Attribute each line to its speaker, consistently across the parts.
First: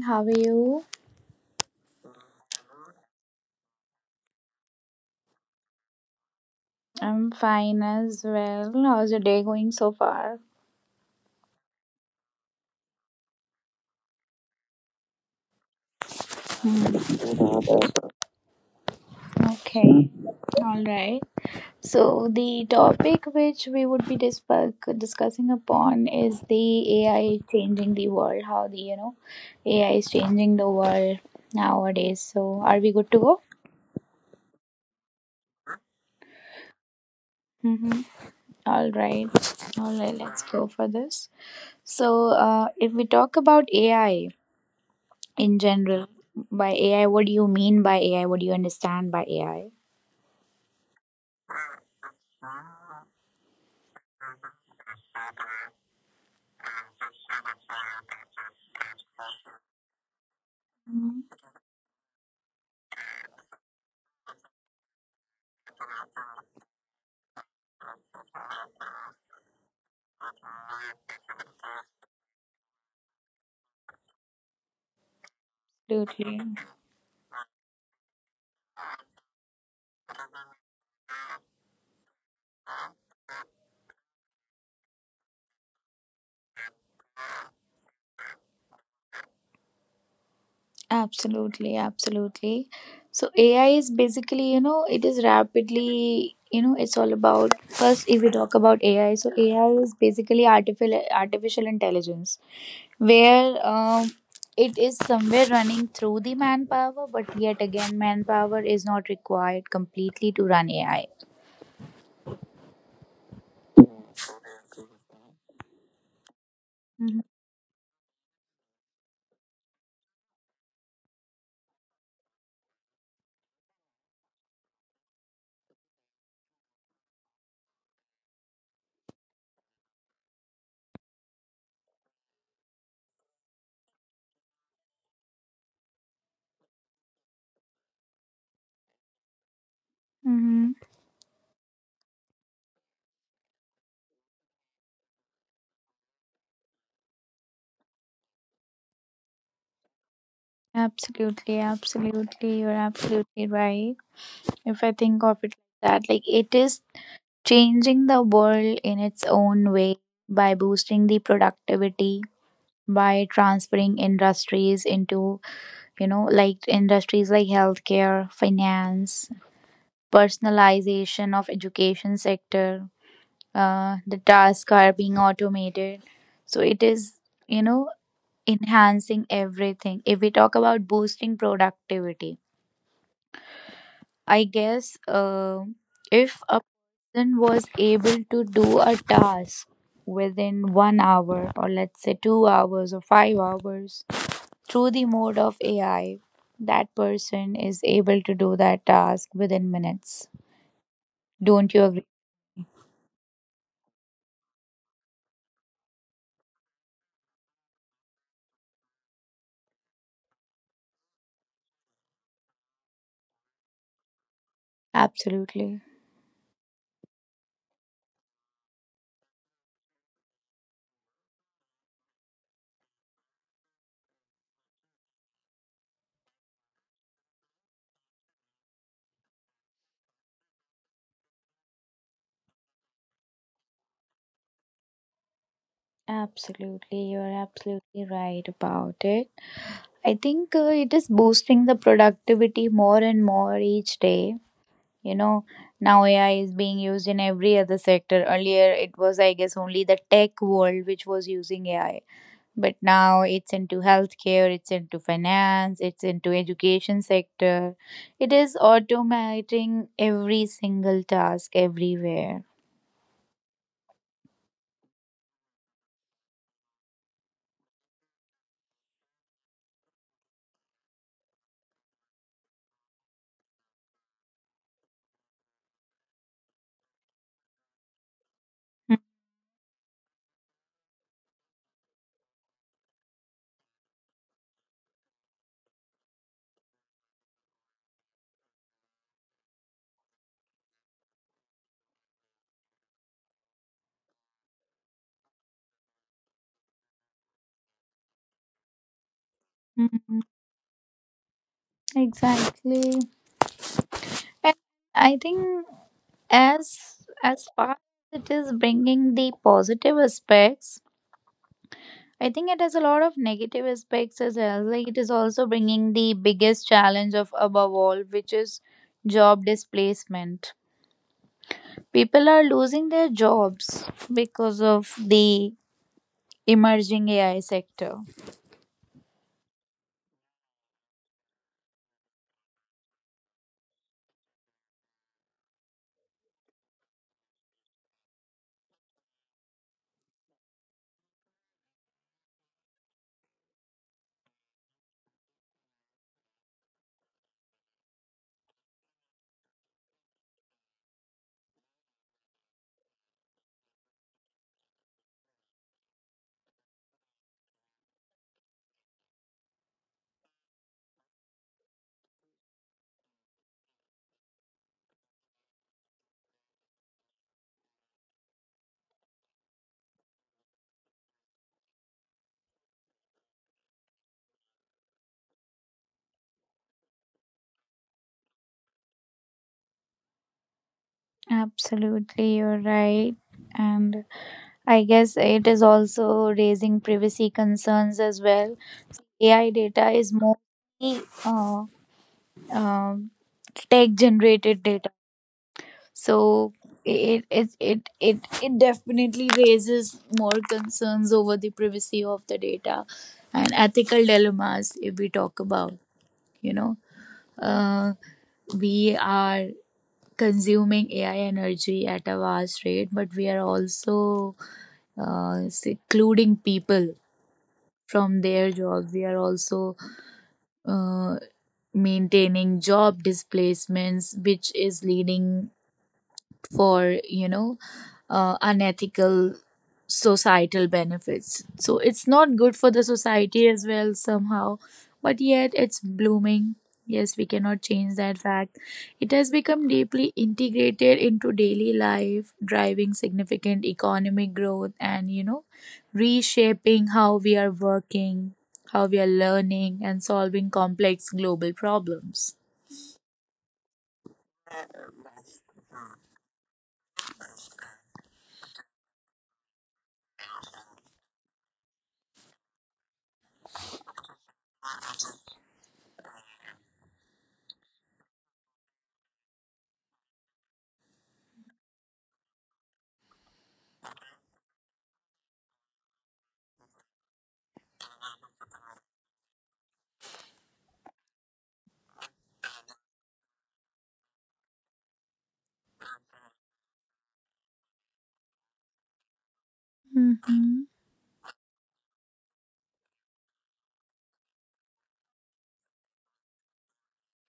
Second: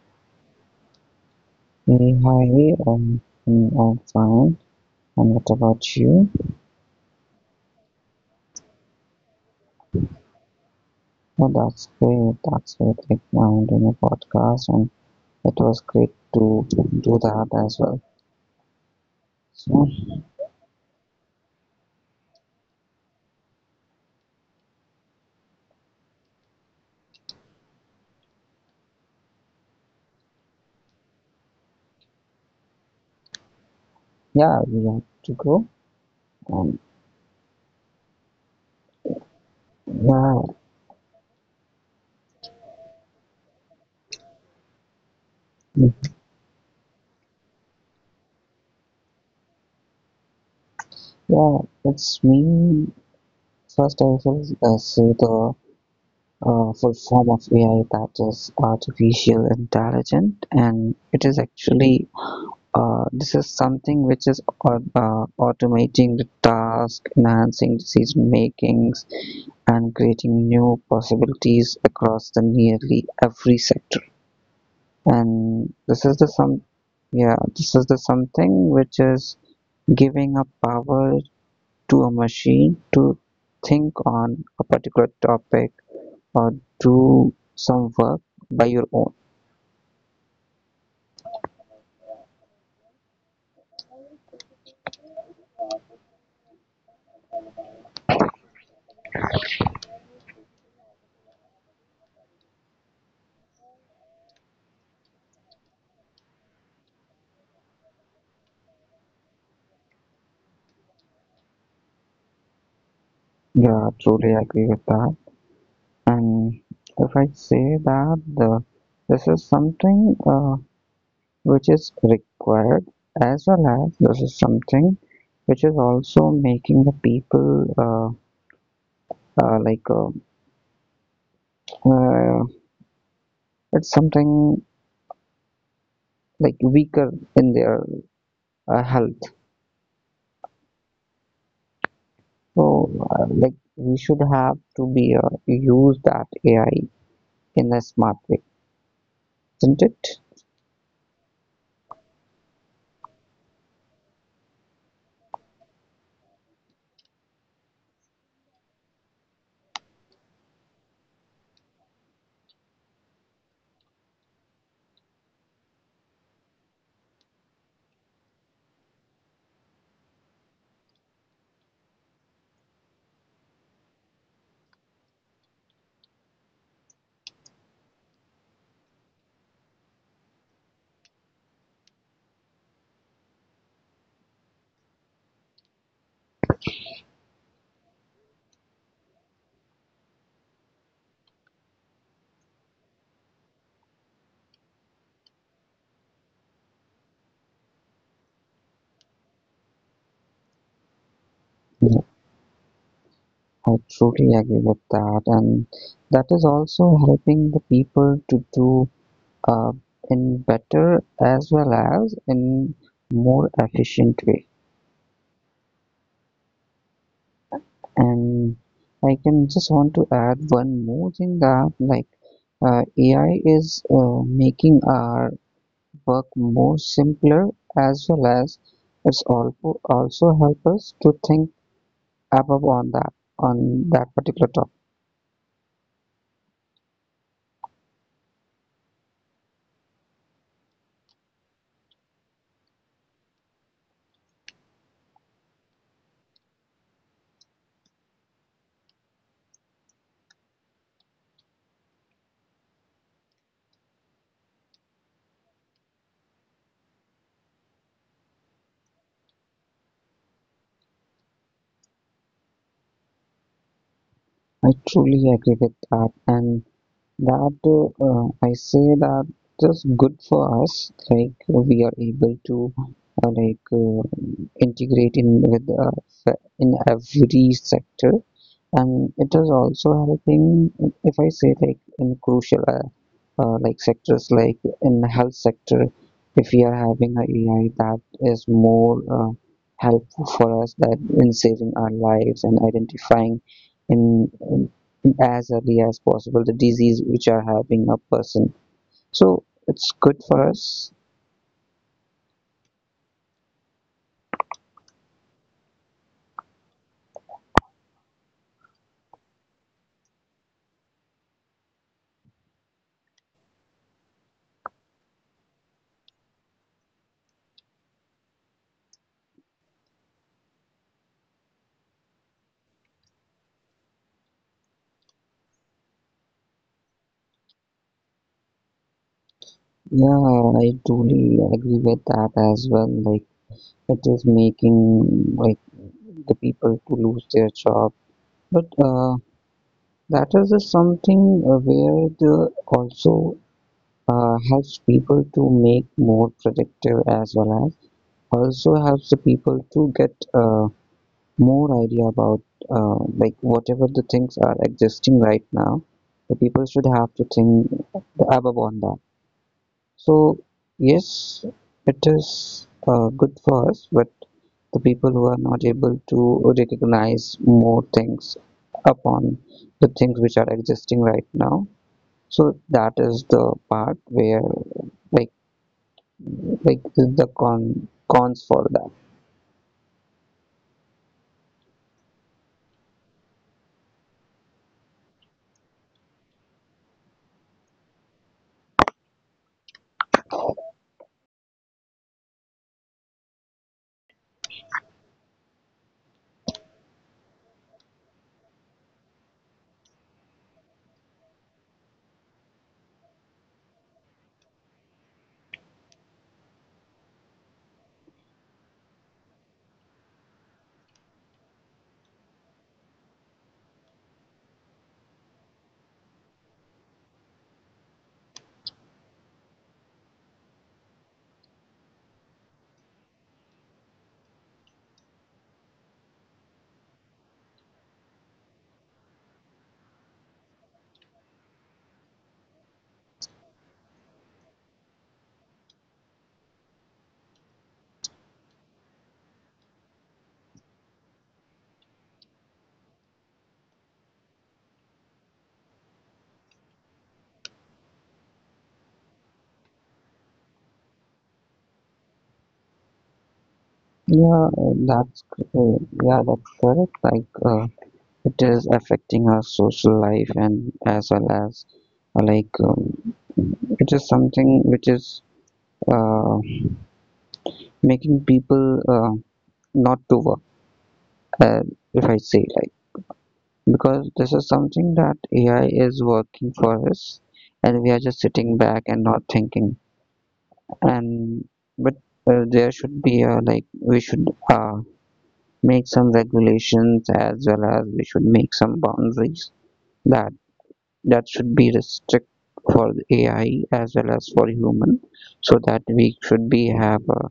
Speaker 1: How are you?
Speaker 2: Me, hi, I'm fine. And what about you?
Speaker 1: I'm fine as well. How's your day going so far?
Speaker 2: Oh, that's great. That's great. Like now I'm doing a podcast, and it was great to
Speaker 1: Hmm.
Speaker 2: do that as well. So
Speaker 1: Okay, all right. So the topic which we would be discussing upon is the AI changing the world. How the AI is changing the world nowadays. So are we good to go?
Speaker 2: yeah, we have to go. And
Speaker 1: Mm-hmm. All right, all right.
Speaker 2: yeah,
Speaker 1: Let's go for this. So if we talk about AI in general.
Speaker 2: mm,
Speaker 1: By AI, what do you mean by AI? What do you understand by AI?
Speaker 2: yeah, it's me. First, I will say the full form of AI, that is artificial intelligent, and it
Speaker 1: Mm.
Speaker 2: is actually this is something which is automating the task, enhancing decision makings, and creating new possibilities across the nearly every sector. And this is the
Speaker 1: Absolutely.
Speaker 2: some, yeah, this is the something which is giving a power to a machine to think on a particular topic or do some work by your own.
Speaker 1: Absolutely. Absolutely. So AI is basically, you know, it is rapidly, you know, it's all about first if we talk about AI, so AI is basically artificial intelligence where it is somewhere running through the manpower, but yet again manpower is not required completely to run AI.
Speaker 2: Yeah, truly agree with that. And if I say this is something which is required, as well as this is something which is also making the people uh, like uh, uh, it's something like weaker in their health.
Speaker 1: Mhm.
Speaker 2: So, like we should have to be use that AI in a smart way, isn't it?
Speaker 1: Absolutely, absolutely. You're absolutely right. If I think of it like that, like it is changing the world in its own way by boosting the productivity, by transferring industries into, you know, like industries like healthcare, finance, personalization of education sector. The tasks are being automated. So it is, you know, enhancing everything. If we talk about boosting productivity, I guess if a person was able to do a task within 1 hour, or let's say 2 hours or 5 hours, through the mode of AI, that person is able to do that task within minutes. Don't you
Speaker 2: Yeah,
Speaker 1: agree?
Speaker 2: I truly agree with that, and that is also helping the people to do uh, in better as well as in more efficient way.
Speaker 1: Absolutely.
Speaker 2: And I can just want to add one more thing, that like AI is uh, making our work more simpler, as well as it's also help us to think above on that, on that particular topic.
Speaker 1: Absolutely. You're absolutely right about it. I think it is boosting the productivity more and more each day. You know, now AI is being used in every other sector. Earlier, it was, I guess, only the tech world which was using AI. But now it's into healthcare, it's into finance, it's into education sector. It is automating every single task everywhere.
Speaker 2: I truly agree with that. And that I say that is good for us. Like we are able to uh, like uh, integrate in with in every sector, and it is also helping. If I say like in crucial like sectors, like in health sector, if we are having a AI that is more helpful for us, that in saving our lives and identifying in as early as possible the disease which are having a person, so it's
Speaker 1: Mhm.
Speaker 2: good for us.
Speaker 1: Exactly. And I think as as far as it is bringing the positive aspects, I think it has a lot of negative aspects as well. Like it is also bringing the biggest challenge of above all, which is job displacement. People are losing their jobs because of the emerging AI sector.
Speaker 2: Yeah, I totally agree with that as well. Like it is making, like, the people to lose their job, but that is just something where the also helps people to make more productive, as well as also helps the people to get more idea about like whatever the things are existing right now. The people should have to think above on that. So yes, it is good for us, but the people who are not able to recognize more things upon the things which are existing right now, so that is the part where, like like the cons for that.
Speaker 1: Absolutely, you're right. And I guess it is also raising privacy concerns as well. AI data is mostly um, tech generated. So it definitely raises more concerns over the privacy of the data and ethical dilemmas if we talk about, you know. Uh, we are consuming AI energy at a vast rate, but we are also secluding people from their jobs. We are also uh, maintaining job displacements, which is leading for, you know, unethical societal benefits. So it's not good for the society as well somehow, but yet it's blooming. Yes, we cannot change that fact. It has become deeply integrated into daily life, driving significant economic growth and, you know, reshaping how we are working, how we are learning, and solving complex global problems.
Speaker 2: Yeah uh, that's uh, yeah that's correct. Like it is affecting our social life, and as well as uh, like um, it is something which is uh, making people uh, not to work. uh, if I say like, because this is something that AI is working for us and we are just sitting back and not thinking, and but there should be a, like, we should uh, make some regulations, as well as we should make some boundaries that
Speaker 1: Mhm.
Speaker 2: that should be restrict for AI as well as for human, so that we should be have a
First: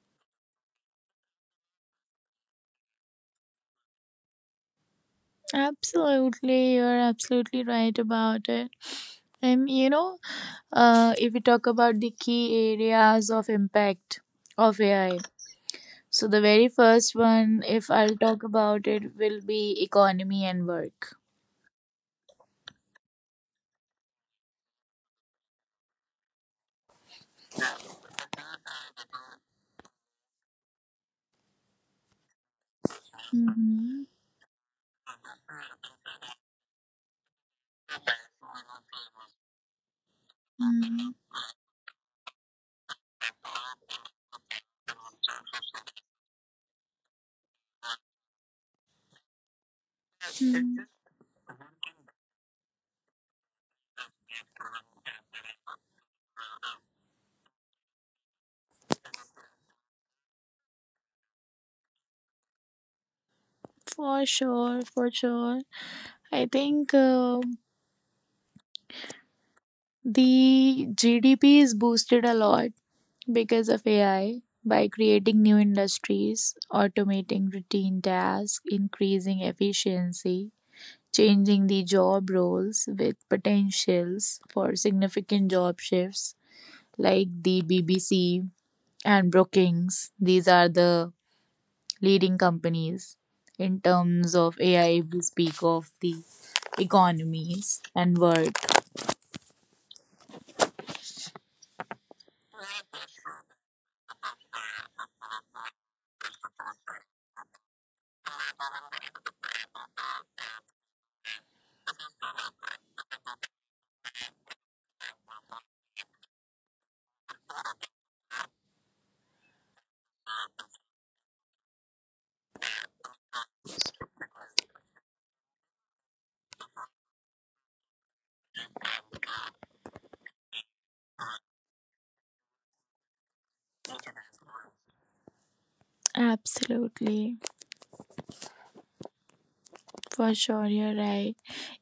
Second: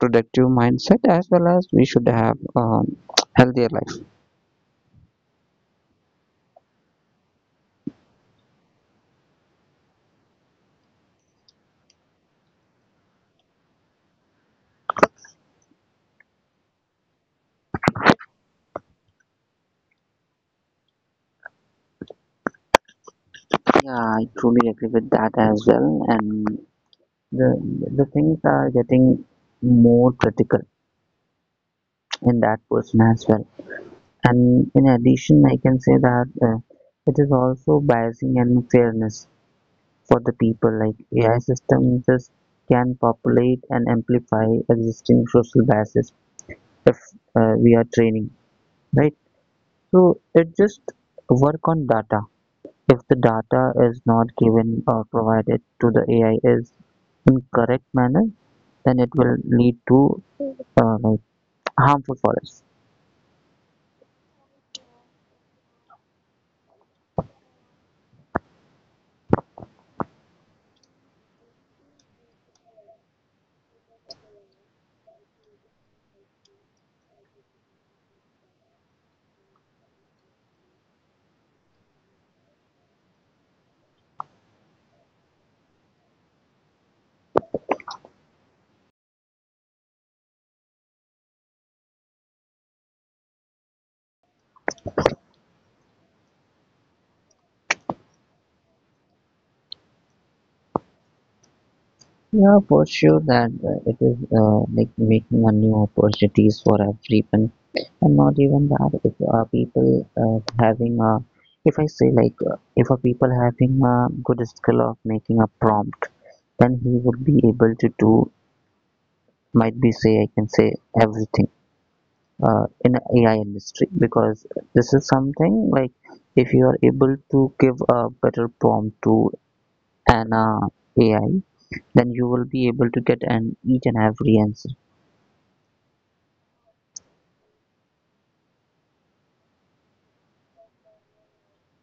Speaker 2: productive mindset, as well as we should have healthier life.
Speaker 1: Absolutely, you're absolutely right about it. And you know, if we talk about the key areas of impact of AI, so the very first one, if I'll talk about it, will be economy and work.
Speaker 2: Yeah, I truly agree with that as well. And the the things are getting more critical in that person as well.
Speaker 1: Mm-hmm.
Speaker 2: And in addition, I can say that it is also biasing and fairness for the people. Like
Speaker 1: Mm-hmm.
Speaker 2: AI systems can populate and amplify existing social biases if we are training, right? So it
Speaker 1: Mm-hmm.
Speaker 2: just work on data. If the data is not given or provided to the AI is in correct manner, then it will lead to like harmful for us.
Speaker 1: For sure, for sure. I think the GDP is boosted a lot because of AI by creating new industries, automating routine tasks, increasing efficiency, changing the job roles with potentials for significant job shifts, like the BBC and Brookings. These are the leading companies in terms of AI if we speak of the economies and work.
Speaker 2: Yeah, for sure, that it is like making a new opportunities for everyone. And not even that, if people uh, having a if I say like, if a people having a good skill of making a prompt, then he would be able to do, might be say, I can say, everything in a AI industry, because this is something like, if you are able to give a better prompt to an AI, then you will be able to get an each and every answer.
Speaker 1: Absolutely. For sure, you're right.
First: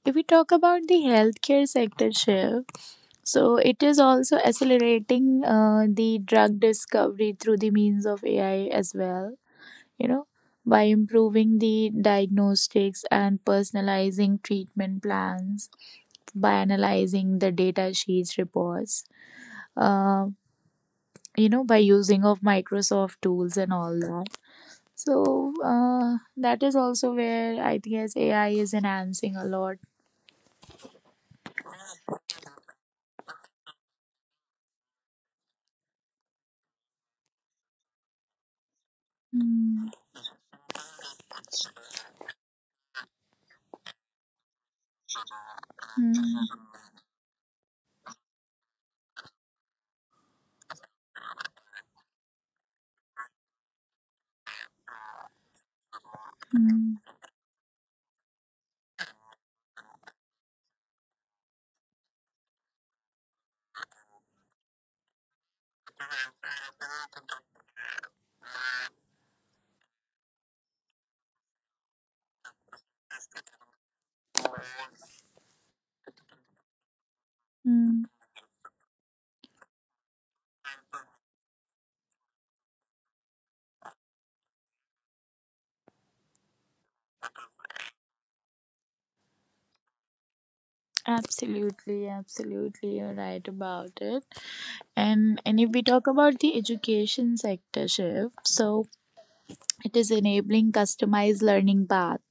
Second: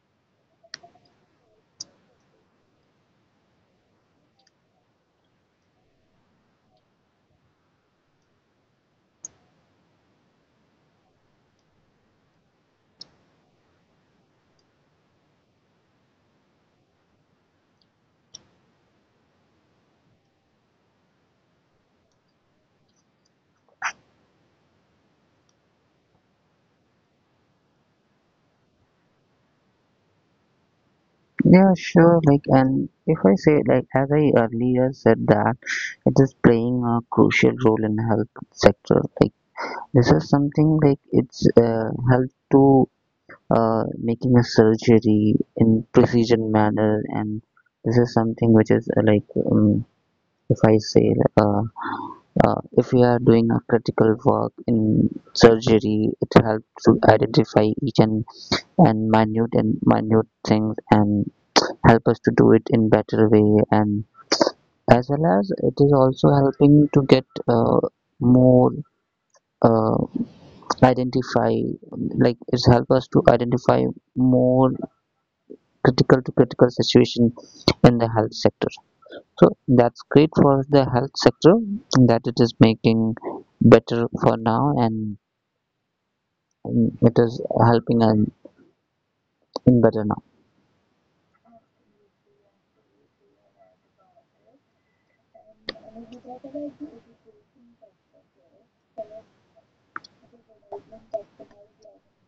Speaker 1: If we talk about the healthcare sector, Shiv, so it is also accelerating the drug discovery through the means of AI as well, you know, by improving the diagnostics and personalizing treatment plans, by analyzing the data sheets reports, uh, you know, by using of Microsoft tools and all that. So that is also where I think as AI is enhancing a lot.
Speaker 2: Yeah, sure. Like, and if I say, like, as I earlier said, that it is playing a crucial role in health sector. Like,
Speaker 1: Mm,
Speaker 2: this is something like it's help to making a surgery in precision
Speaker 1: mm,
Speaker 2: manner, and this is something which is if I say, uh, if we are doing a critical work in surgery, it helps to
Speaker 1: mm,
Speaker 2: identify each and minute things, and help us to do it in better way. And as well as it is also helping to get more uh, identify like it's help us to identify more critical to critical situation in
Speaker 1: mm.
Speaker 2: the health sector. So that's great for the health sector, that it is making better for now. And mm, it is helping and in better now.
Speaker 1: Absolutely, absolutely, you're right about it. And if we talk about the education sector shift, so it is enabling customized learning path.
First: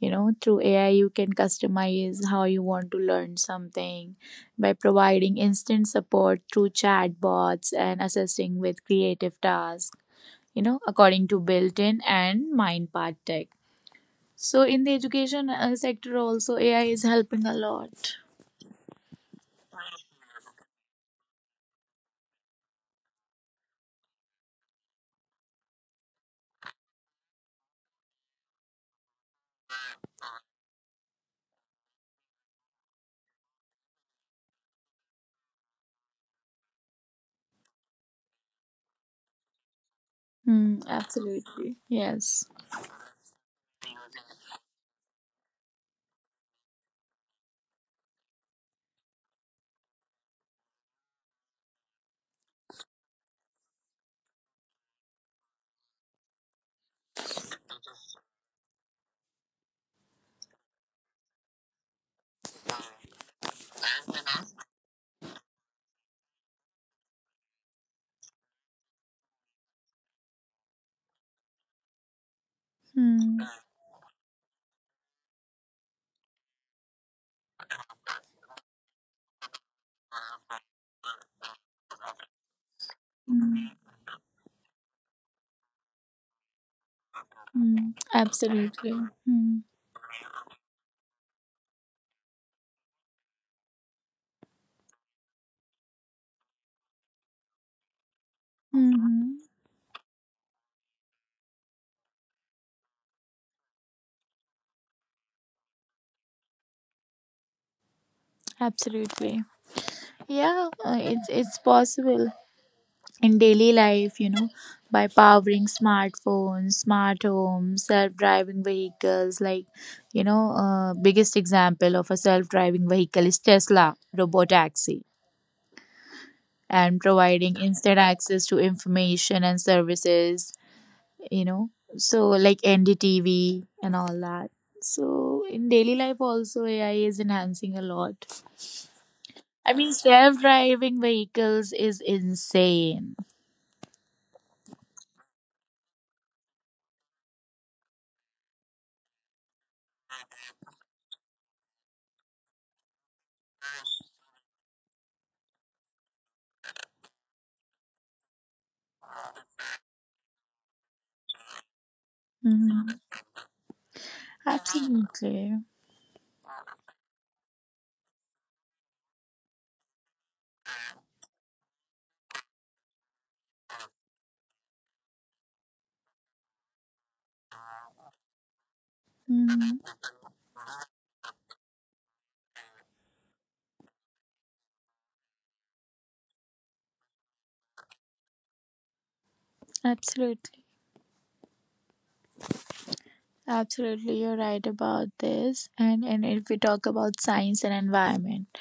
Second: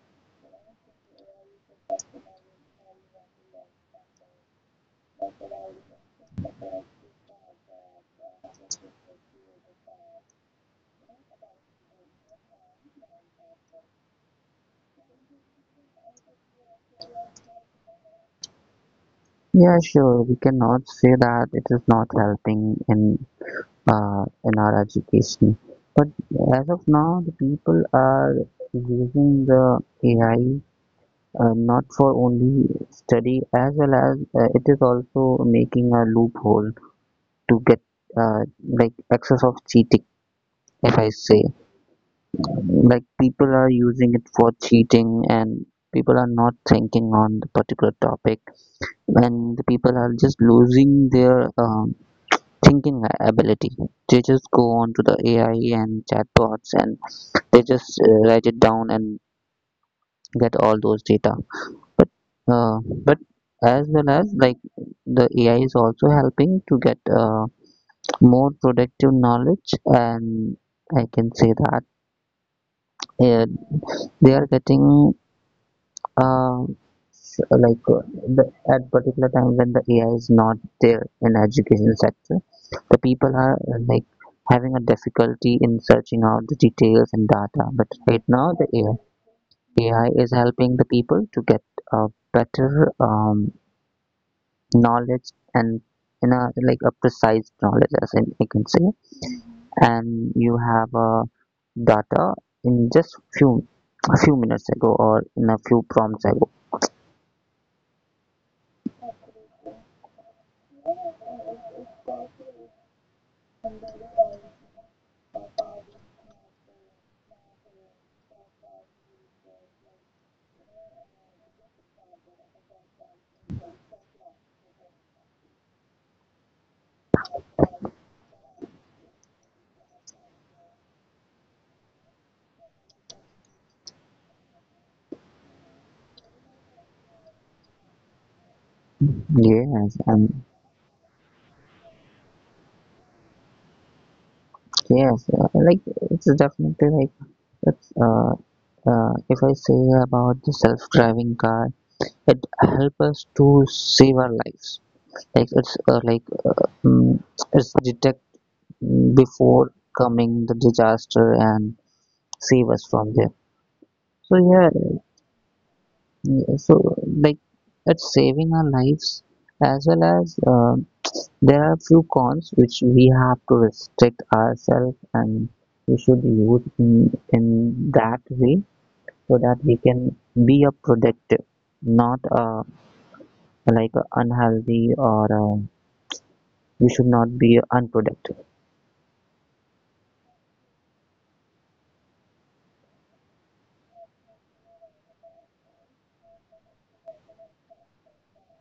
Speaker 1: You know, through AI, you can customize how you want to learn something by providing instant support through chatbots and assisting with creative tasks. You know, according to built-in and MindPath Tech. So in the education sector, also AI is helping a lot.
Speaker 2: Yeah, sure, we cannot say that it is not helping in in our education. As of now, the people are using the AI not for only study, as well as it is also making a loophole to get like access of cheating.
Speaker 1: Hmm,
Speaker 2: If I say,
Speaker 1: absolutely. Yes.
Speaker 2: like, people are using it for cheating, and people are not thinking on the particular topic, and the people are just losing their thinking ability. They just go on to the AI and chatbots, and they just write it down and get all those data, but uh, but as well as like the AI is also helping to get more productive knowledge. And I can say that
Speaker 1: Mm,
Speaker 2: uh, they are getting uh, like uh, the, at particular time when the AI is not there in education sector, the people are
Speaker 1: mm,
Speaker 2: like having a difficulty in searching out the details and data.
Speaker 1: mm.
Speaker 2: But right now
Speaker 1: Absolutely. Mm.
Speaker 2: AI is helping the people to get a better um, knowledge, and in a like a precise knowledge, as in I can say.
Speaker 1: Mhm.
Speaker 2: And you have a data in just few a few minutes ago, or in a few prompts ago.
Speaker 1: Absolutely. Yeah, it's possible in daily life, you know, by powering smartphones, smart homes, self-driving vehicles. Like, you know, biggest example of a self-driving vehicle is Tesla robotaxi, and providing instant access to information and services, you know, so like NDTV and all that. So in daily life also AI is enhancing a lot. I mean,
Speaker 2: Yes, and
Speaker 1: self-driving vehicles is insane.
Speaker 2: yes, like, it's definitely like, it's if I say about the self-driving car, it helps us to save our lives. Like it's mm it's detect before coming the disaster and save us
Speaker 1: Mhm.
Speaker 2: from there. So yeah,
Speaker 1: Absolutely.
Speaker 2: yeah, so like it's saving our lives, as well as there are few cons which we have to restrict ourselves, and we should use in that way so that we
Speaker 1: Mhm.
Speaker 2: can be a productive, not like a unhealthy, or we should not be unproductive.
Speaker 1: Absolutely, absolutely, you're right about this. And if we talk about science and environment,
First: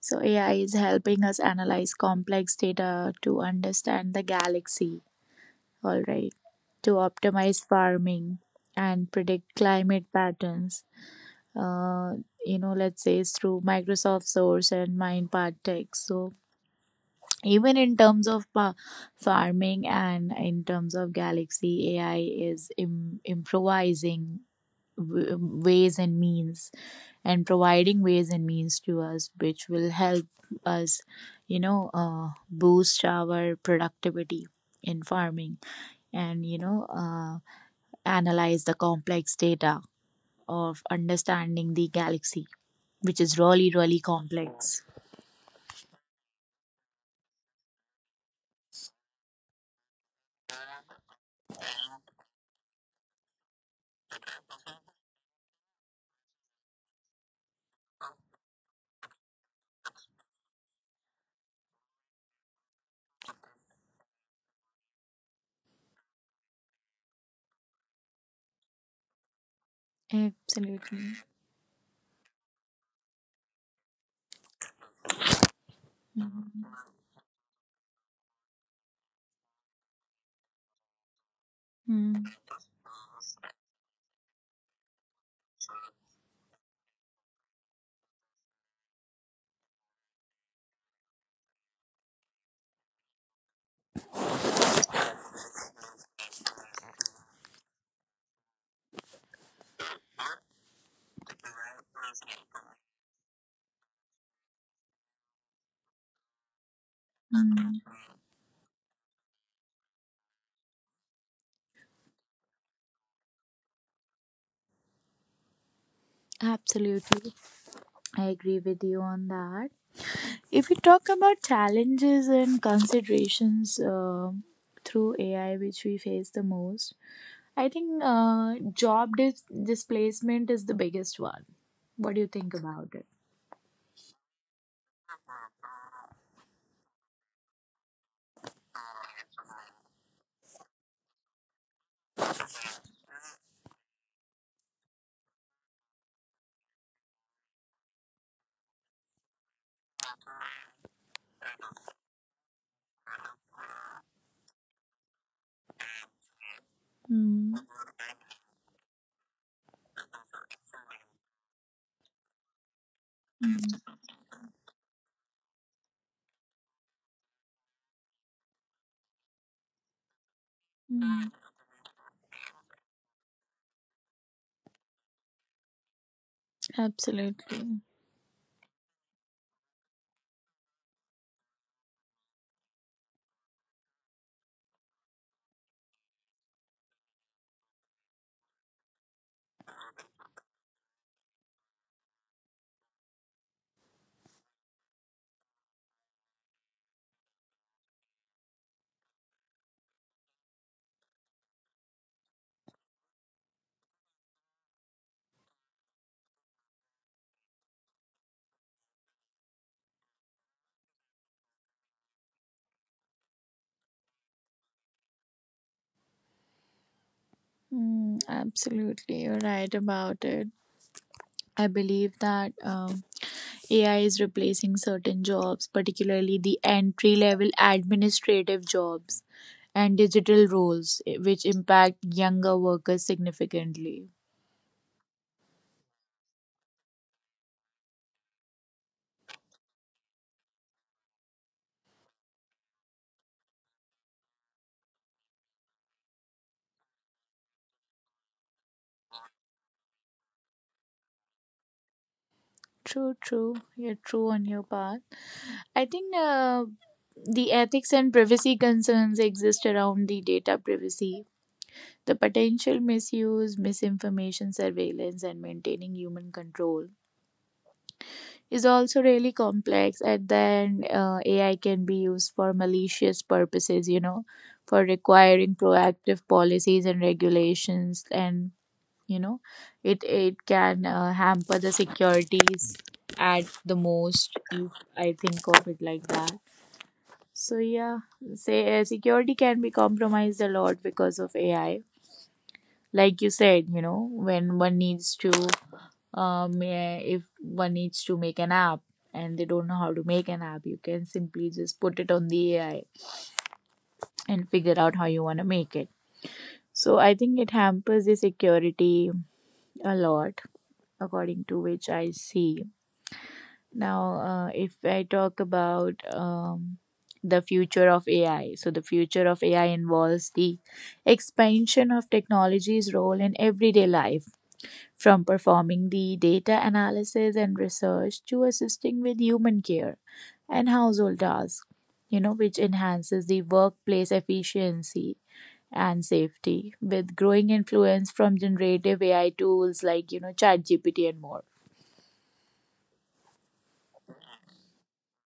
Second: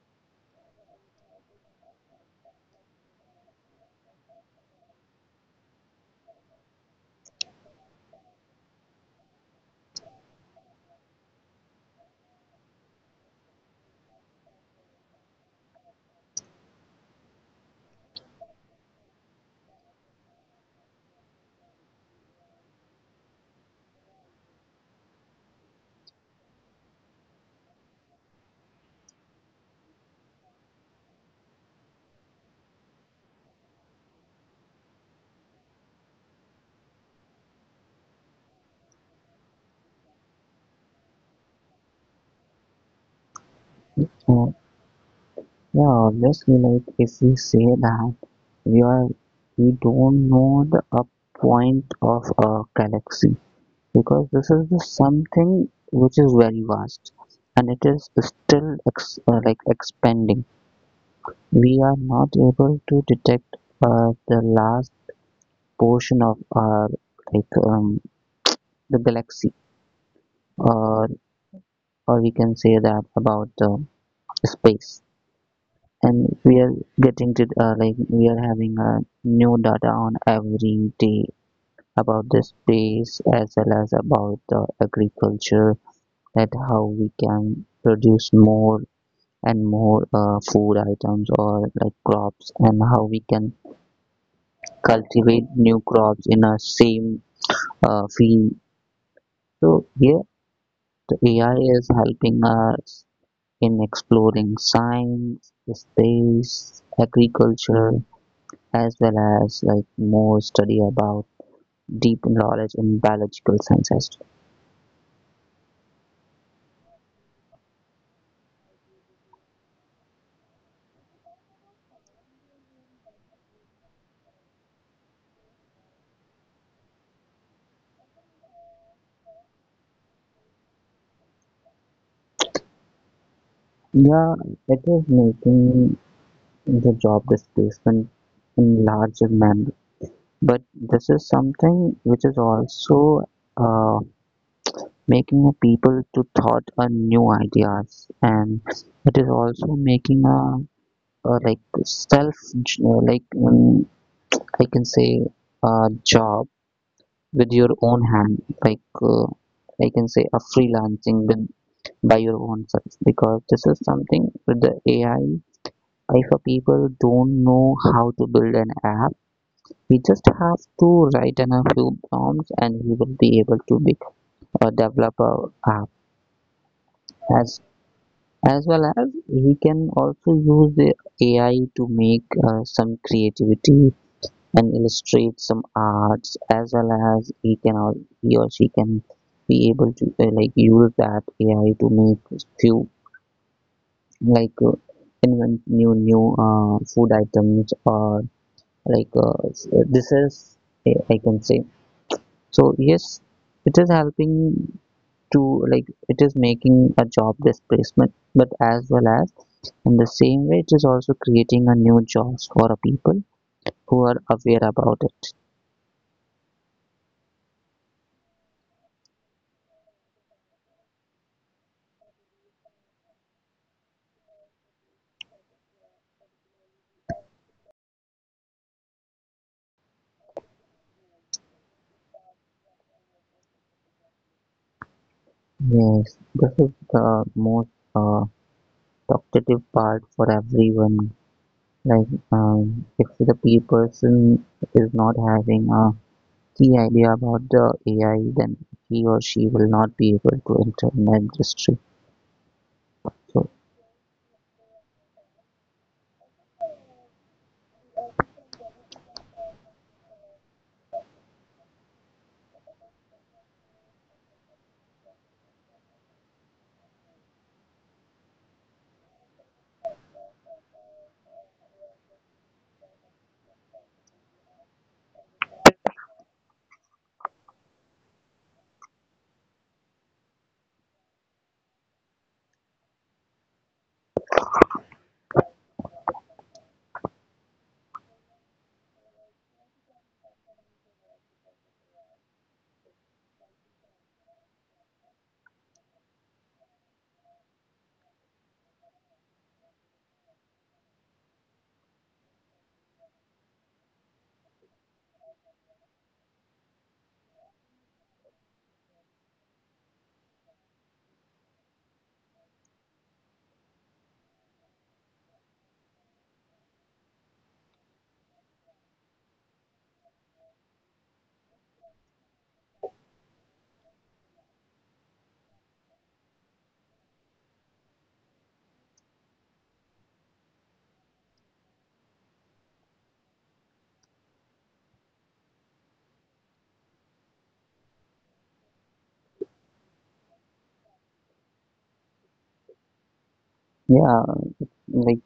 Speaker 1: so AI is helping us analyze complex data to understand the galaxy, all right, to optimize farming and predict climate patterns. Uh, you know, let's say it's through Microsoft Source and MindPart Tech. So even in terms of farming and in terms of Galaxy, AI is improvising ways and means and providing ways and means to us which will help us, you know, boost our productivity in farming and, you know, analyze the complex data of understanding the galaxy, which is really, really
Speaker 2: Uh,
Speaker 1: complex.
Speaker 2: yeah, obviously, like if we say that we are we don't know the up point of a galaxy, because this is the something which is very vast, and it is still like expanding. We are not able to detect the last portion of our like um, the galaxy.
Speaker 1: Absolutely.
Speaker 2: or or we can say that about the space. And we are getting to like we are having new data on every day
Speaker 1: Mhm.
Speaker 2: about the space, as well as about the agriculture, that how we can produce more and more food items, or like crops, and how we can cultivate new crops in a same field. So here the AI is helping us in exploring science, space,
Speaker 1: Mhm.
Speaker 2: agriculture, as well as like more study about deep knowledge in biological sciences.
Speaker 1: Absolutely. I agree with you on that. If we talk about challenges and considerations through AI, which we face the most, I think job dis- displacement is the biggest one. What do you think about it?
Speaker 2: Yeah, it is making the job displacement in larger manner, but this is something which is also uh, making the people to thought on new ideas. And it is also making a like self j- uh, like um, I can say a job with
Speaker 1: Mm,
Speaker 2: your own hand. Like I can say a freelancing with by your own self, because this is
Speaker 1: mm,
Speaker 2: something with the AI, if a people don't know how to build an app, we just have to
Speaker 1: mm.
Speaker 2: write in a few prompts and he will be able to be a developer app.
Speaker 1: Absolutely.
Speaker 2: As as well as he can also use the AI to make some creativity and illustrate some arts. As well as he can, or he or she can be able to like use that AI to make few like invent new food items, or like this is, I can say. So yes, it is helping to, like, it is making a job displacement, but as well as in the same way, it is also creating a new jobs for a people who are aware about it.
Speaker 1: Mm, absolutely, you're right about it. I believe that AI is replacing certain jobs, particularly the entry level administrative jobs and digital roles, which impact younger workers significantly.
Speaker 2: Yes, this is the most uh, talkative part for everyone. Like if the person is not having a key idea about the AI, then he or she will not be able to enter in the industry.
Speaker 1: True,
Speaker 2: So
Speaker 1: true. You're true on your part. I think the ethics and privacy concerns exist around the data privacy, the potential misuse, misinformation surveillance, and maintaining human control is also really complex. And then AI can be used for malicious purposes, you know, for requiring proactive policies and regulations. And, you know, it can hamper the securities at the most if I think of it like that. So yeah, say security can be compromised a lot because of AI, like you said, you know, when one needs to if one needs to make an app and they don't know how to make an app, you can simply just put it on the AI and figure out how you want to make it. So I think it hampers the security a lot, according to which I see. Now, if I talk about the future of AI, so the future of AI involves the expansion of technology's role in everyday life. From performing the data analysis and research to assisting with human care and household tasks, you know, which enhances the workplace efficiency and safety with growing influence from generative AI tools like, you know, ChatGPT and more.
Speaker 2: yeah, like,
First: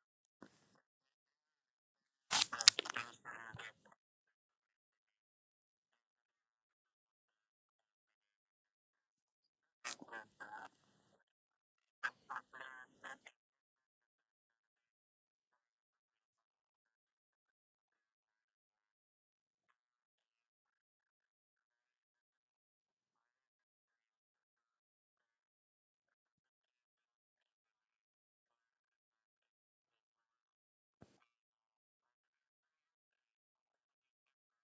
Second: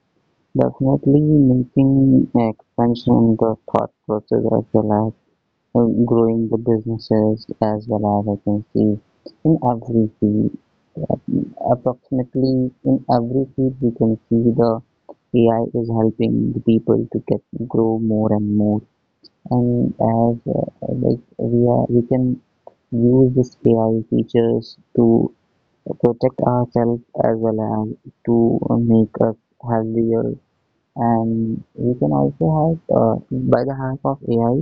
Speaker 2: definitely making expansion in the thought process, as well as growing the businesses, as well as I can see in every field. Approximately in every field we can see the AI is helping the people to get grow more and more. And as we can use this AI features to protect ourselves, as well as to make us healthier. And you can also have by the help of AI,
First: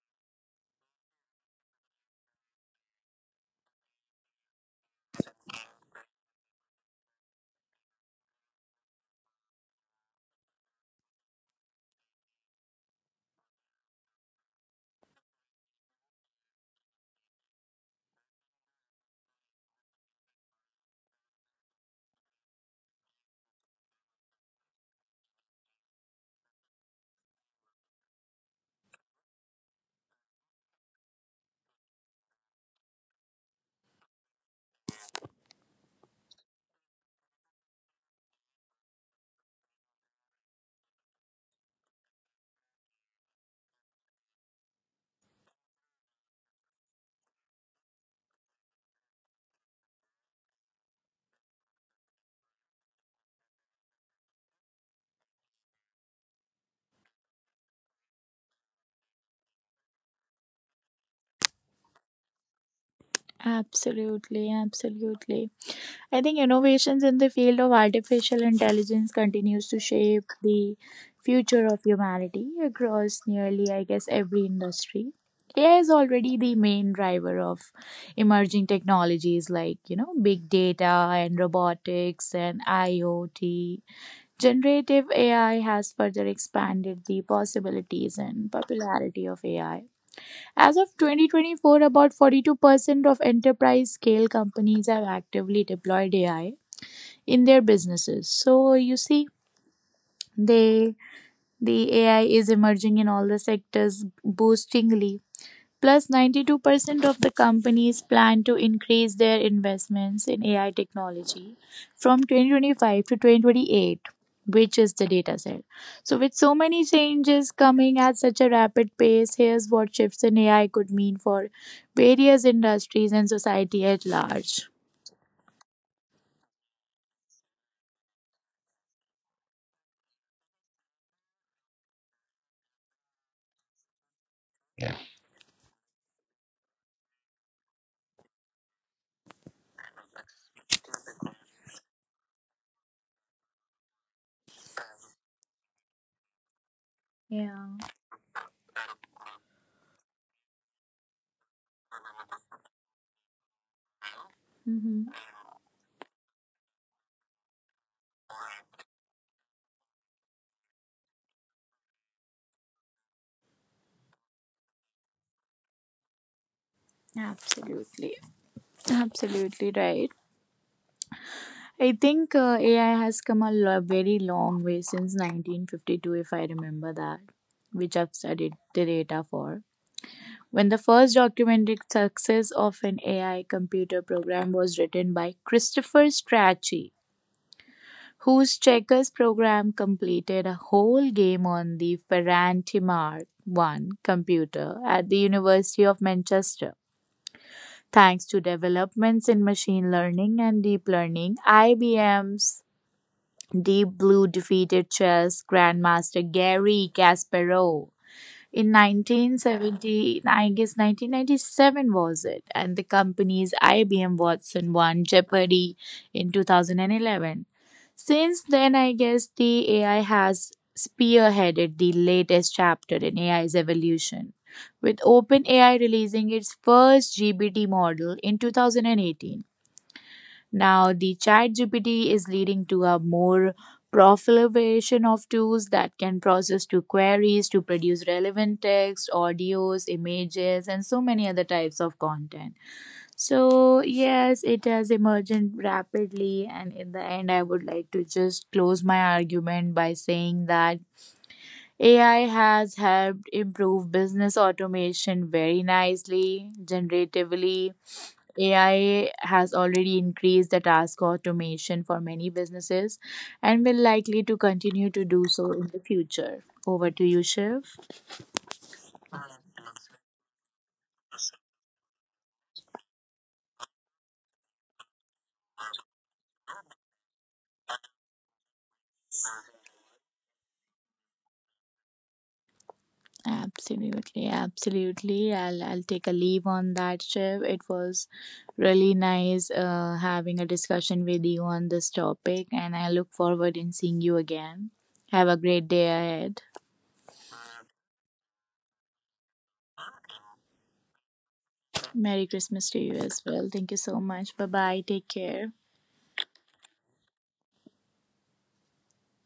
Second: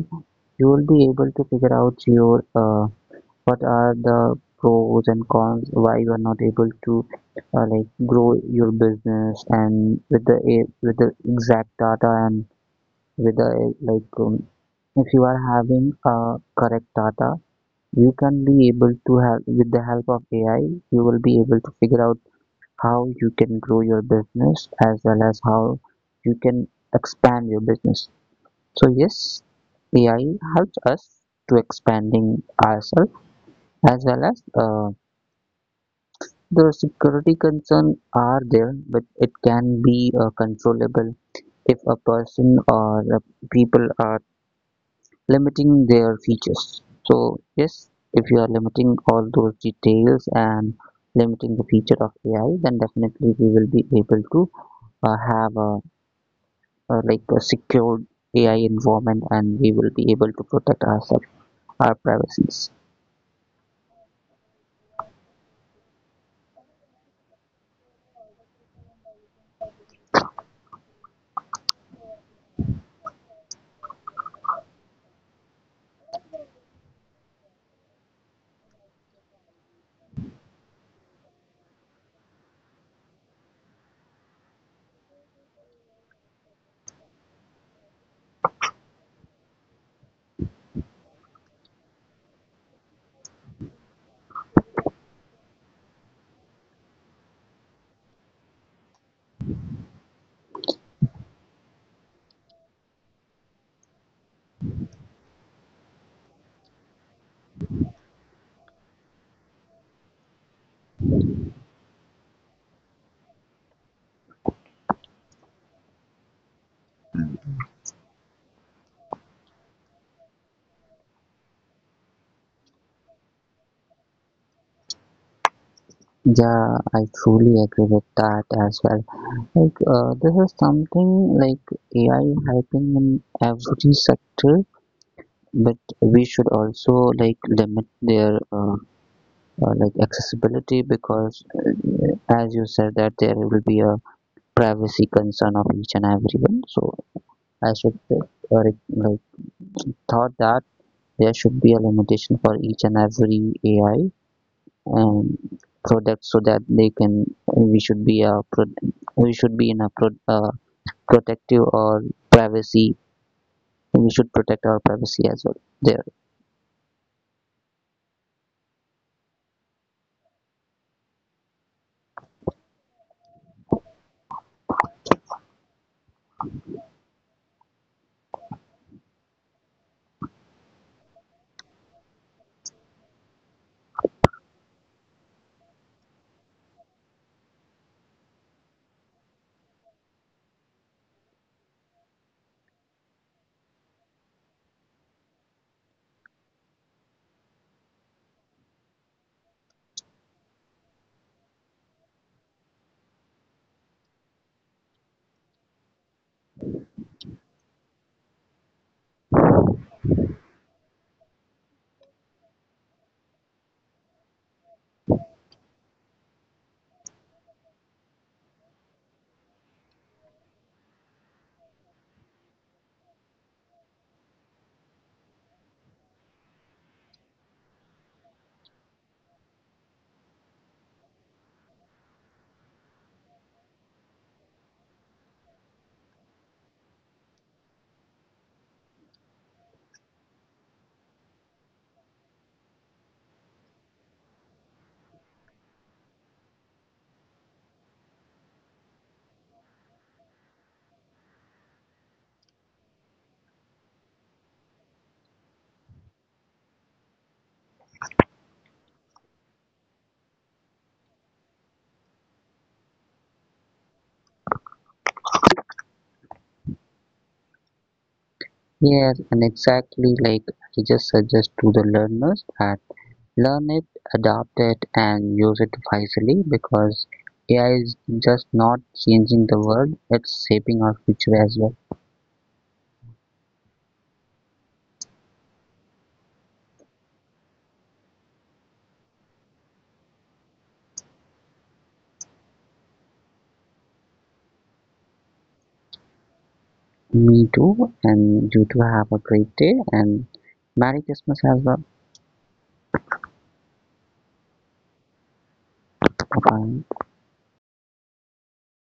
Speaker 2: you will be able to figure out your what are the pros and cons, why you are not able to like grow your business. And with the with the exact data and with the if you are having correct data, you can be able to have with the help of AI, you will be able to figure out how you can grow your business, as well as how you can expand your business. So yes, AI helps us to expanding ourselves, as well as the security concern are there, but it can be controllable if a person or the people are limiting their features. So yes, if you are limiting all those details and limiting the feature of AI, then definitely we will be able to have a like a secured AI environment, and we will be able to protect ourselves, our privacies.
Speaker 1: Absolutely, absolutely. I think innovations in the field of artificial intelligence continues to shape the future of humanity across nearly, I guess, every industry. AI is already the main driver of emerging technologies like, you know, big data and robotics and IoT. Generative AI has further expanded the possibilities and popularity of AI. As of 2024, about 42% of enterprise-scale companies have actively deployed AI in their businesses. So you see, they the AI is emerging in all the sectors boostingly. Plus, 92% of the companies plan to increase their investments in AI technology from 2025 to 2028, which is the data set. So, with so many changes coming at such a rapid pace, here's what shifts in AI could mean for various industries and society at large.
Speaker 2: Yeah, I truly agree with that as well. Like, this is something like AI helping in every sector, but we should also like limit their like accessibility, because, as you said, that there will be a privacy concern of each and everyone. So
Speaker 1: Yeah.
Speaker 2: I should like thought that there should be a limitation for each and every AI
Speaker 1: Hmm,
Speaker 2: um, product, so that they can, we should be a, we should be in a protective, or privacy, we should protect our privacy as well there.
Speaker 1: absolutely, absolutely right. I think AI has come a very long way since 1952, if I remember that, which I've studied the data for, when the first documented success of an AI computer program was written by Christopher Strachey, whose checkers program completed a whole game on the Ferranti Mark I computer at the University of Manchester. Thanks to developments in machine learning and deep learning, IBM's Deep Blue defeated chess grandmaster Garry Kasparov in 1970, I guess 1997 was it, and the company's IBM Watson won Jeopardy in 2011. Since then, I guess the AI has spearheaded the latest chapter in AI's evolution, with OpenAI releasing its first GPT model in 2018. Now, the ChatGPT is leading to a more proliferation of tools that can process two queries to produce relevant text, audios, images, and so many other types of content. So, yes, it has emerged rapidly, and in the end, I would like to just close my argument by saying that AI has helped improve business automation very nicely. Generatively, AI has already increased the task automation for many businesses and will likely to continue to do so in the future. Over to you, Shiv.
Speaker 2: Yes, and exactly like I just suggest to the learners that learn it, adapt it, and use it wisely, because AI is just not changing the world, it's shaping our future as well.
Speaker 1: Absolutely, absolutely. I'll take a leave on that, Shiv. It was really nice having a discussion with you on this topic, and I look forward in seeing you again. Have a great day ahead.
Speaker 2: Me too, and you too have a great day, and Merry Christmas as well.
Speaker 1: Merry Christmas to you as well. Thank you so much. Bye bye. Take care.
Speaker 2: Bye bye.